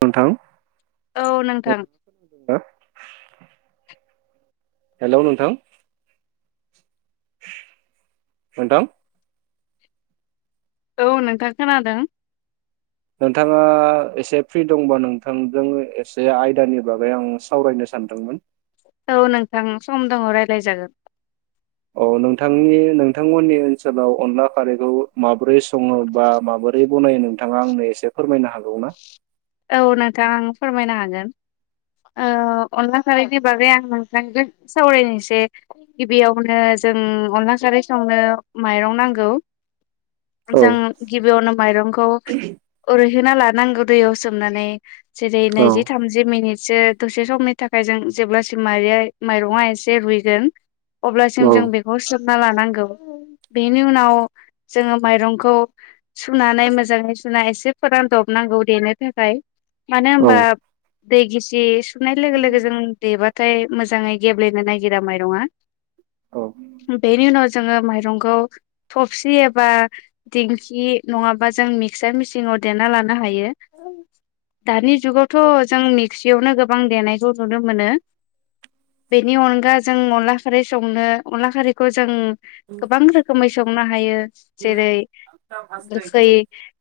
नोंथां। औ नोंथां। हेलौ नोंथां। नोंथां। औ नोंथां खोनादों। नोंथाङा एसे फ्रि दंबा नोंथांजों एसे आयदानि बागै आं सावरायनोसै सानदोंमोन। औ नोंथां सम दङ रायज्लाय जागोन। औ नोंथांनि नोंथांमोननि ओनसोलाव अनला खारैखौ माबा माबोरै सङो बा माबोरै बनायो नोंथाङा आंनो एसे फोरमायनो हागौ ना? औ नोंथां आं फोरमायनो हागोन। ओ अनला खारैनि बागै आं नोंथांजों सावरायनोसै गिबियावनो जों अनला खारै संनो माइरं नांगौ । औ जों गिबियावनो माइरंखौ ओरै होना लानांगौ दैयाव सोमनानै जेरै औ नैजि थामजि मिनिट जो दसे समनि थाखाय जों जेब्लासिम माइर माइरंङा एसे रुइगोन अब्लासिम जों बेखौ सोमना लानांगौ। बेनि उनाव जोङो माइरंखौ सुनानै मोजाङै सुनानै एसे फोरान दब नांगौ देनो। थाखाय मानो औ होनबा दै गिसि सुनाय लोगो लोगो जों देबा फाय मोजाङै गेब्लेनो नायागिरा माइरङा औ बेनि उनाव जोंङो माइरंखौ थबसि एबा दिंखि नङाबा जों मिक्चार मिसिंआव नाव देना लानो हायो दानि जुगावथ' जोंनि खुसियावनो गोबां देनायखौ नुनो मोनो बेनि अनगा जों अनला खारै संनो अनला खारैखौ जों गोबां रोखोमै संनो हायो जेरै गोखै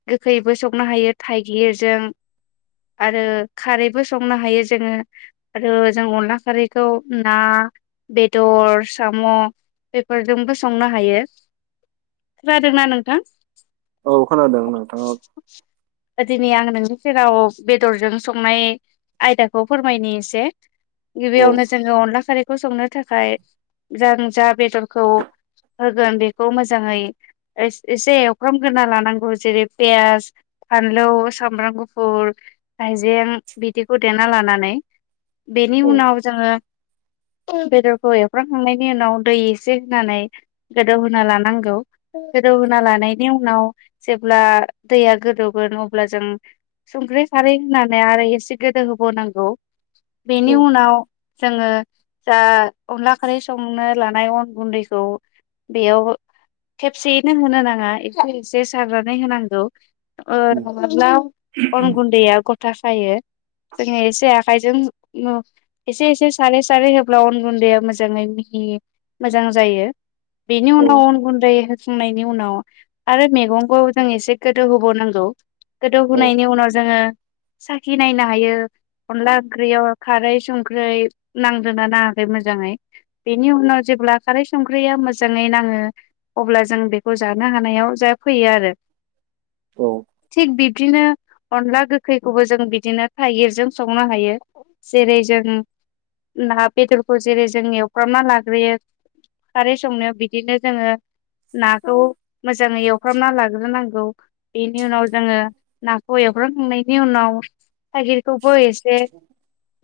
गोखैबो संनो हायो थाइगिरजों आरो खारैबो संनो हायो जोङो आरो जों अनला खारैखौ ना बेदर साम' बेफोरजोंबो संनो हायो । खोनादोंना नोंथां? औ खोनादों नोंथां ओं। ओ दिनै आं नोंनि सेराव बेदरजों संनाय आयदाखौ फोरमायनि एसे। औ गिबियावनो जोङो अनला खारैखौ संनो थाखाय जों जा बेदरखौ होगोन बेखौ मोजाङै एस एसे एवखामग्रोरोना लानांगौ जेरै पियास फानलौ सामब्राम गुफुर हाइजें बिदिखौ देना लानानै बेनि औ उनाव जोङो बेदरखौ एवफ्रांखांनायनि उनाव दै एसे होनानै गोदौहा लानांगौ गोदौहोना लानायनि उनाव जेब्ला दैया गोदौ गोन अब्ला जों संख्रि खारै होनानै आरो एसे गोदौ होबाव नांगौ औ बेनि उनाव जोङो जा अनला खारै संनो लानाय अन गुन्दैखौ। बेयाव खेबसेयैनो होनो नाङा एसे एसे सारनानै होनांगौ। ओ-नङाब्ला अन गुन्दैया गथा खायो। जोंङो एसे आखायजों नो एसे एसे सारै सारै होब्ला अन गुन्दैया मोजाङै मिहि मोजां जायो। बेनि औ उनाव अन गुन्दै होखांनायनि उनाव आरो मेगंखौ जों एसे गोदौ । होबाव नांगौ गोदौ होनायनि उनाव जोङो साखि नायनो हायो। अनला ओंख्रियाव खारै संख्रै नांदोना नाङाखै मोजाङै बेनि उनाव जे ब्ला खारै संख्रिया मोजाङै नाङो। अब्ला जों बेखौ जानो हानायाव जा फैयो आरो। औ थिग बिब्दिनो। अनला गोखैखौबो जों बिदिनो थाइगिरजों संनो हायो जेरै जों। ना बेदरखौ जेरै जोंनि एवफ्रामना लाग्रोयो। खारै संनायाव बिदिनो जोङो नाखौ मोजाङै एवफ्रामना लाग्रोनांगौ। बेनि उनाव जोङो नाखौ एवफ्रामखांनायनि उनाव। थाइगिरखौबो एसे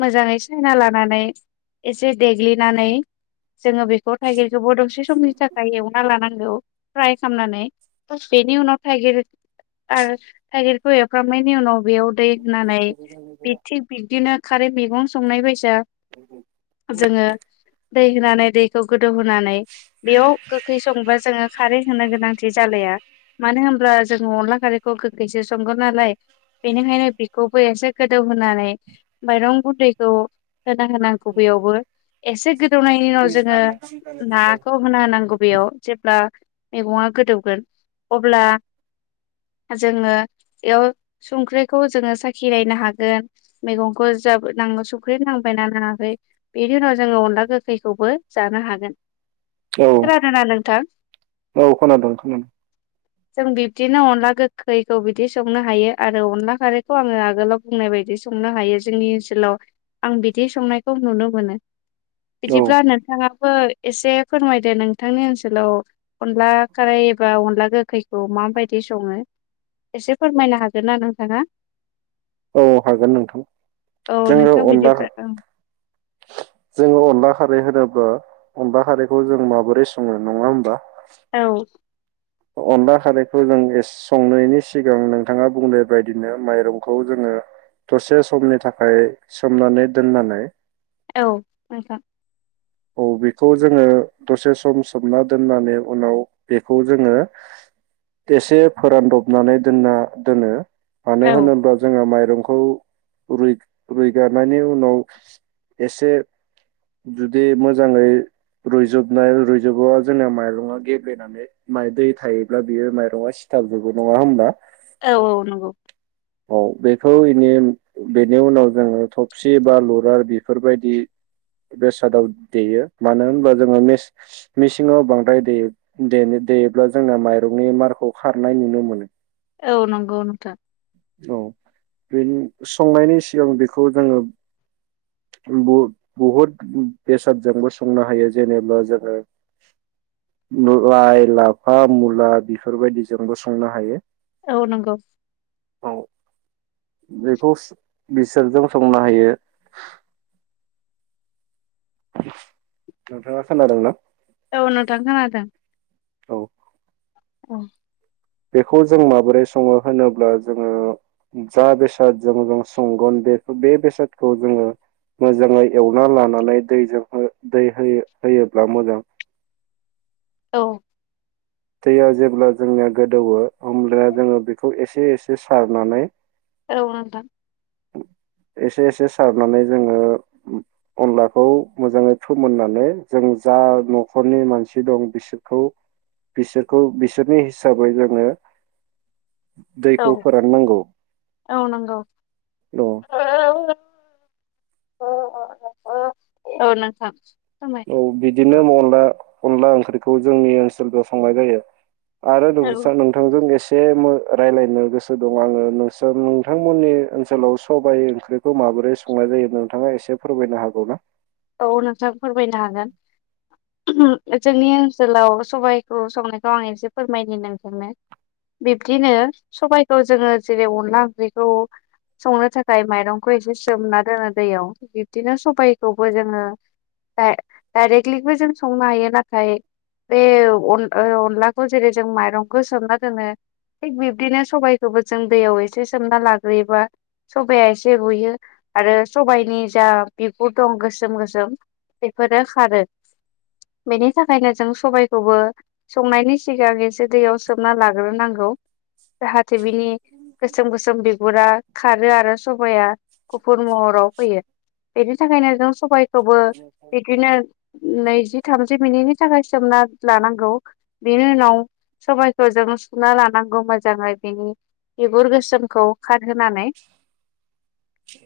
मोजाङै। सायना लानानै एसे देग्लिनानै जोङो बेखौ थाइगिर। खोबो दसे समनि थाखाय एवना लानांगौ फ्राय खालामनानै बेनि उनाव थाइगिर आर थाइगिरखौ एवफ्रामनायनि उनाव। बेयाव दै होनानै बे थिग बिबदिनो खारै मेगं संनाय बायसा। जोङो दै होनानै। दैखौ गोदौहोनानै बेयाव गोखै संबा जोङो खारै होनो गोनांथि जालाया। मानो होनब्ला जोंङो अनला खारैखौ गोखैसो संगोन नालाय। बेनिखायनो बेखौबो एसे गोदौ होनानै माइरं गुन्दैखौ। होना होनांगौ बेयावबो एसे गो दौनायनि उनाव जोङो नाखौ होना होनांगौ बेयाव जेब्ला मेगंआ गोदौगोन अब्ला। [inaudible] जोङो बेयाव संख्रिखौ जोङो साखिनायनो हागोन मैगंखौ जो नां संख्रि नांबाय। ना नाङाखै बेनि उनाव जोङो अनला गोखैखौबो जानो हागोन। औ खोनादोंना नोंथां औ खोनादों खोनादोंं। जों बिब्दिनो अनला गोखैखौ बिदि संनो हायो आरो अनला खारैखौ आङो आगोलाव बुंनाय बायदि सं संनो हायो जोंनि ओनसोलाव आं बिदि संनायखौ नुनो मोनो। औ बिदिब्ला नोंथाङा? बो एसे फोरमायदो नोंथांनि ओनसोलाव अनला खाराय एबा अनला गोखै। खौ माबायदि सङो एसे फोरमायनो हागोन ना नोंथाङा? औ हागोन नोंथां औ जोङो नोंथां अनला। बिदिब्ला औ जोङो अनला खारै होनो। बा अनला खारैखौ जों माबोरै संनो नङा होमबा? औ अनला खारैखौ जों संनायनि सिगां नोंथाङा बुंनाय बादिनो माइरंखौ। खौ जोङो दसे समनि थाखाय सोमनानै दोननानै। औ नोंथां औ बेखौ जोङो दसे सम सोमना दोननानै उनाव बेखौ जोङो। एसे फोरानदबनानै दोनना दोनो मानो औ होनोबा जोंहा माइ। रंखौ रुय रुगनायनि उनाव एसे। जुदि मोजाङै। रुयजुबनाय रुइजुबोबा जोंना माइरङा गेब्लेनानै माइ दै थायोब्ला बियो माइरङा सि सिथाबजोबो नङा होमबा? औ औ नंगौ औ बेखौ इनि बेनि उनाव जोङो थबसि बा लरार बेफोरबायदि बेसादाव देयो मानो होनबा जोङो मेसिन मिसिङाव बांद्राय देयो‌ देयो देयोब्ला जोंना माइरंनि मारखौ खारनाय नुनो मोनो। औ नंगौ नोंथां औ बेनि संनायनि सिगां बेखौ जोङो बुद बहुद बेसादजोंबो संनो हायो जेनेबा जोङो लाइ लाफा मुला बेफोरबायदि जोंबो संनो हायो। औ नंगौ औ बेखौ बिसोरजों संनो हायो। नोंथाङा खोनादोंना? औ नोंथां खोनादों औ अ बेखौ जों माबोरै सङो होनोब्ला जोङो जा बेसादजों जों संगोन। बेखो बे बेेसादखौ जोंङो मोजाङै एवना लानानै दैजों हो दै हो होयोब्ला मोजां [inaudible] औ दैया जेब्ला जोंनिया गोदौवो होमब्ला जोङो बेखौ एसे एसे सारनानै औ नोंथां एसे एसे सारनानै जोङो अनलाखौ मोजाङै फोमोननानै जों जा न'खरनि मानसि दं बिसोरखौ बिसोरखौ बिसोरनि हिसाबै जोङो औ दैखौ फोराननांगौ औ नंगौ औ [unintelligible] औ नोंथां फोरमाय औ बिदिनो अनला अनला ओंख्रिखौ जोंनि ओनसोलजों संनाय जायो। आरो औ नोंस्रा नोंथांजों एसे एसे मो राजलायनो गोसो दं आङो नोंसा नोंथांमोननि ओनसोलाव सबाय ओंख्रिखौ माबोरै माबोरै संनाय जायो नोंथाङा एसे फोरमायनो हागौ ना? औ नोंथां फोरमायनो हागोन। जोंनि ओनसोलाव सबाइखौ संनायखौ आं एसे फोरमायनि नोंथांनो बिब्दिनो सबायखौ जोङो जेरै अनला ओंख्रैखौ संनो थाखाय माइरंखौ एसे सोमना दोनो दैयाव बिब्दिनो सबाइखौबो जोङो दाय दाइरेक्टलिबो जों संनो हायो नाथाय बे अन ओ अनलाखौ जेरै जों माइरंखौ सोमना दोनो थिग बिब्दिनो सबाइखौबो जों दैयाव एसे सोमना लाग्रोयोबा सबाया एसे रुयो। आरो सबायनि जा बिगुर दं गोसोम गोसोम बेफोरो खारो। बेनि थाखायनो जों सबायखौबो संनायनि सिगां एसे दैयाव सोमना लाग्रोनांगौ। जाहाथे बिनि गोसोम गोसोम बिगुरा खारो आरो सबाया गुफुर महराव फैयो। बेनि थाखायनो जों सबाइखौबो बिदिनो नैजि थामजि मिनिटनि थाखाय सोमना लानांगौ बेनि उनाव सबायखौ जों सुना लानां गौ मोजाङै बेनि बिगुर गोसोमखौ खारहोनानै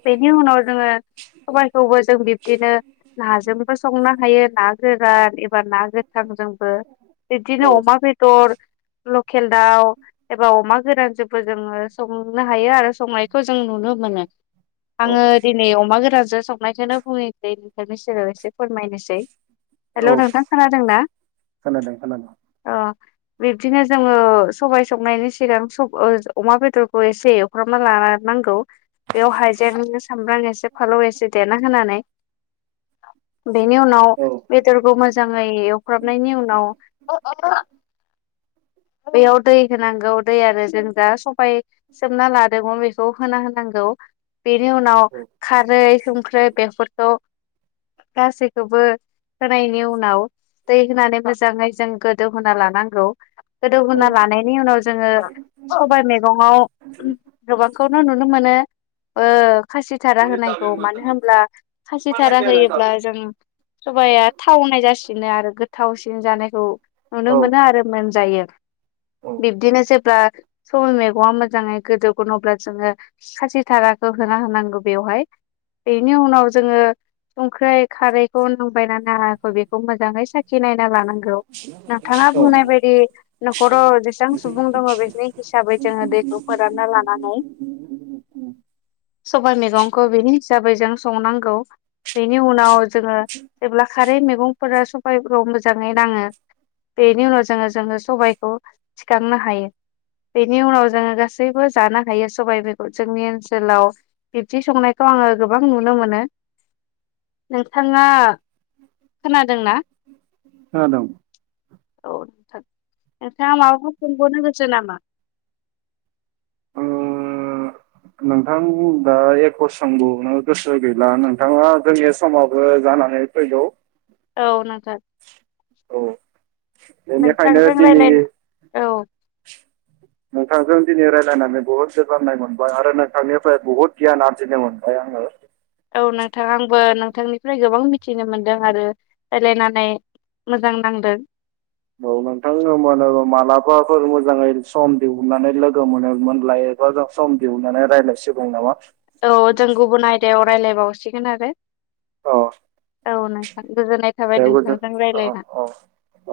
बिनि उनाव जोङो सबाय खौबो जों बिब्दिनो नाजोंबो संनो हायो ना गोरान एबा ना गोथांजोंबो औ बेब्दिनो अमा बेदर लक खेल दाव एबा अमा गोरानजोंबो जोङो संनो हायो आरो संनायखौ जों नुनो मोनो। औ आङो दिनै अमा गोरानजो संनायखौनो बुङनोसै नोंथांनि सेराव एसे फोरमायनोसै। हेलौ औ नोंथां खोनादोंना खोनादों खोनादों अ बिब्दिनो जोङो सबाय संनायनि सिगां सब ओ अमा बेदरखौ एसे एवफ्रामना ला नांगौ बेयाव हाइजें सामब्राम एसे फालौ एसे देना होनानै बेनि उनाव औ बेदरखौ मोजाङै एवफ्रामनायनि उनाव बेयाव दै होनांगौ दै आरो जों जा सबाय सोमना लादोंमोन बेखौ होना होनां गौ बेनि उनाव खारै संख्रै बेफोरखौ गासैखौबो होनायनि उनाव दै होनानै मोजाङै जों गोदौहोना लानांगौ। गोदौ होनना लानायनि उनाव जोङो सबाइ मेगंआव गोबांखौनो नुनो मोनो ओ खासिधारा होनायखौ मानो औ होमब्ला औ खासिधारा होयोब्ला जों सबाया थावनाय जासिनो आरो गोथाव सिन जानायखौ नुनो मोनो खोनादों आरो मोनजायो बिब्दिनो जेब्ला सबाइ मैगङा मोजाङै गोदौगोन अब्ला जोङो खासि धाराखौ होना होनांगौ बेवहाय बेनि उनाव जोङो संख्रै खारैखौ नांबाय ना नाङाखै बेखौ मोजाङै सा खि नायना लानांगौ नोंथाङा बुंनाय बायदि न'खराव जेसां सुबुं दङ बेनि हिसाबै जोङो दैखौ फोरानना लानानै सबाइ मेगंखौ बिनि हिसाबै जों संनांगौ बेनि उनाव जोङो जेब्ला खारै मैगंफोरा स बायफ्राव मोजाङै नाङो बेनि उनाव जोङो जोङो सबायखौ थिखांनो हायो। बेनि उनाव जोङो गासैबो जानो हायो सबाय बेगर जोंनि ओनसोलाव बिब्दि संनायखौ आङो गोबां नुनो मोनो। नोंथाङा खोनादोंना औ [unintelligible] नोंथाङा माबाफोर सोंबावनो गोसो नामा? ओ नोंथां दा ए ख सोंबावनो गोसो गैला नोंथाङा जोंनि समावबो जानानै फैगौ औ नोंथां। औ बेनिखायनो नोंथांजों दिनि रायलायनो औ नोंथांजों दिनै रायजलायनानै बुहुद गोजोननाय मोनबाय आरो नोंथांनिफ्राय बहुत गियान आरजिनो मोनबाय आङो औ नोंथां आंबो नोंथांनिफ्राय गोबां मिथिनो मोनदों आरो रायलायनानै मोजां नांदों। औ नोंथांनो [unintelligible] मालाबाफोर मोजाङै सम दिहुननानै लोगो मोनो मोनलाय ओबा सम दिहुननानै रायलायसिगौ नामा? औ जों गुबुन आयदायाव रायलायबावसिगोन आरो औ औ नोंथां गोजोननाय थाबाय दे गोजोन नोंथांजों औ रायलायना औ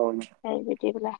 औ बाय बिदिब्ला।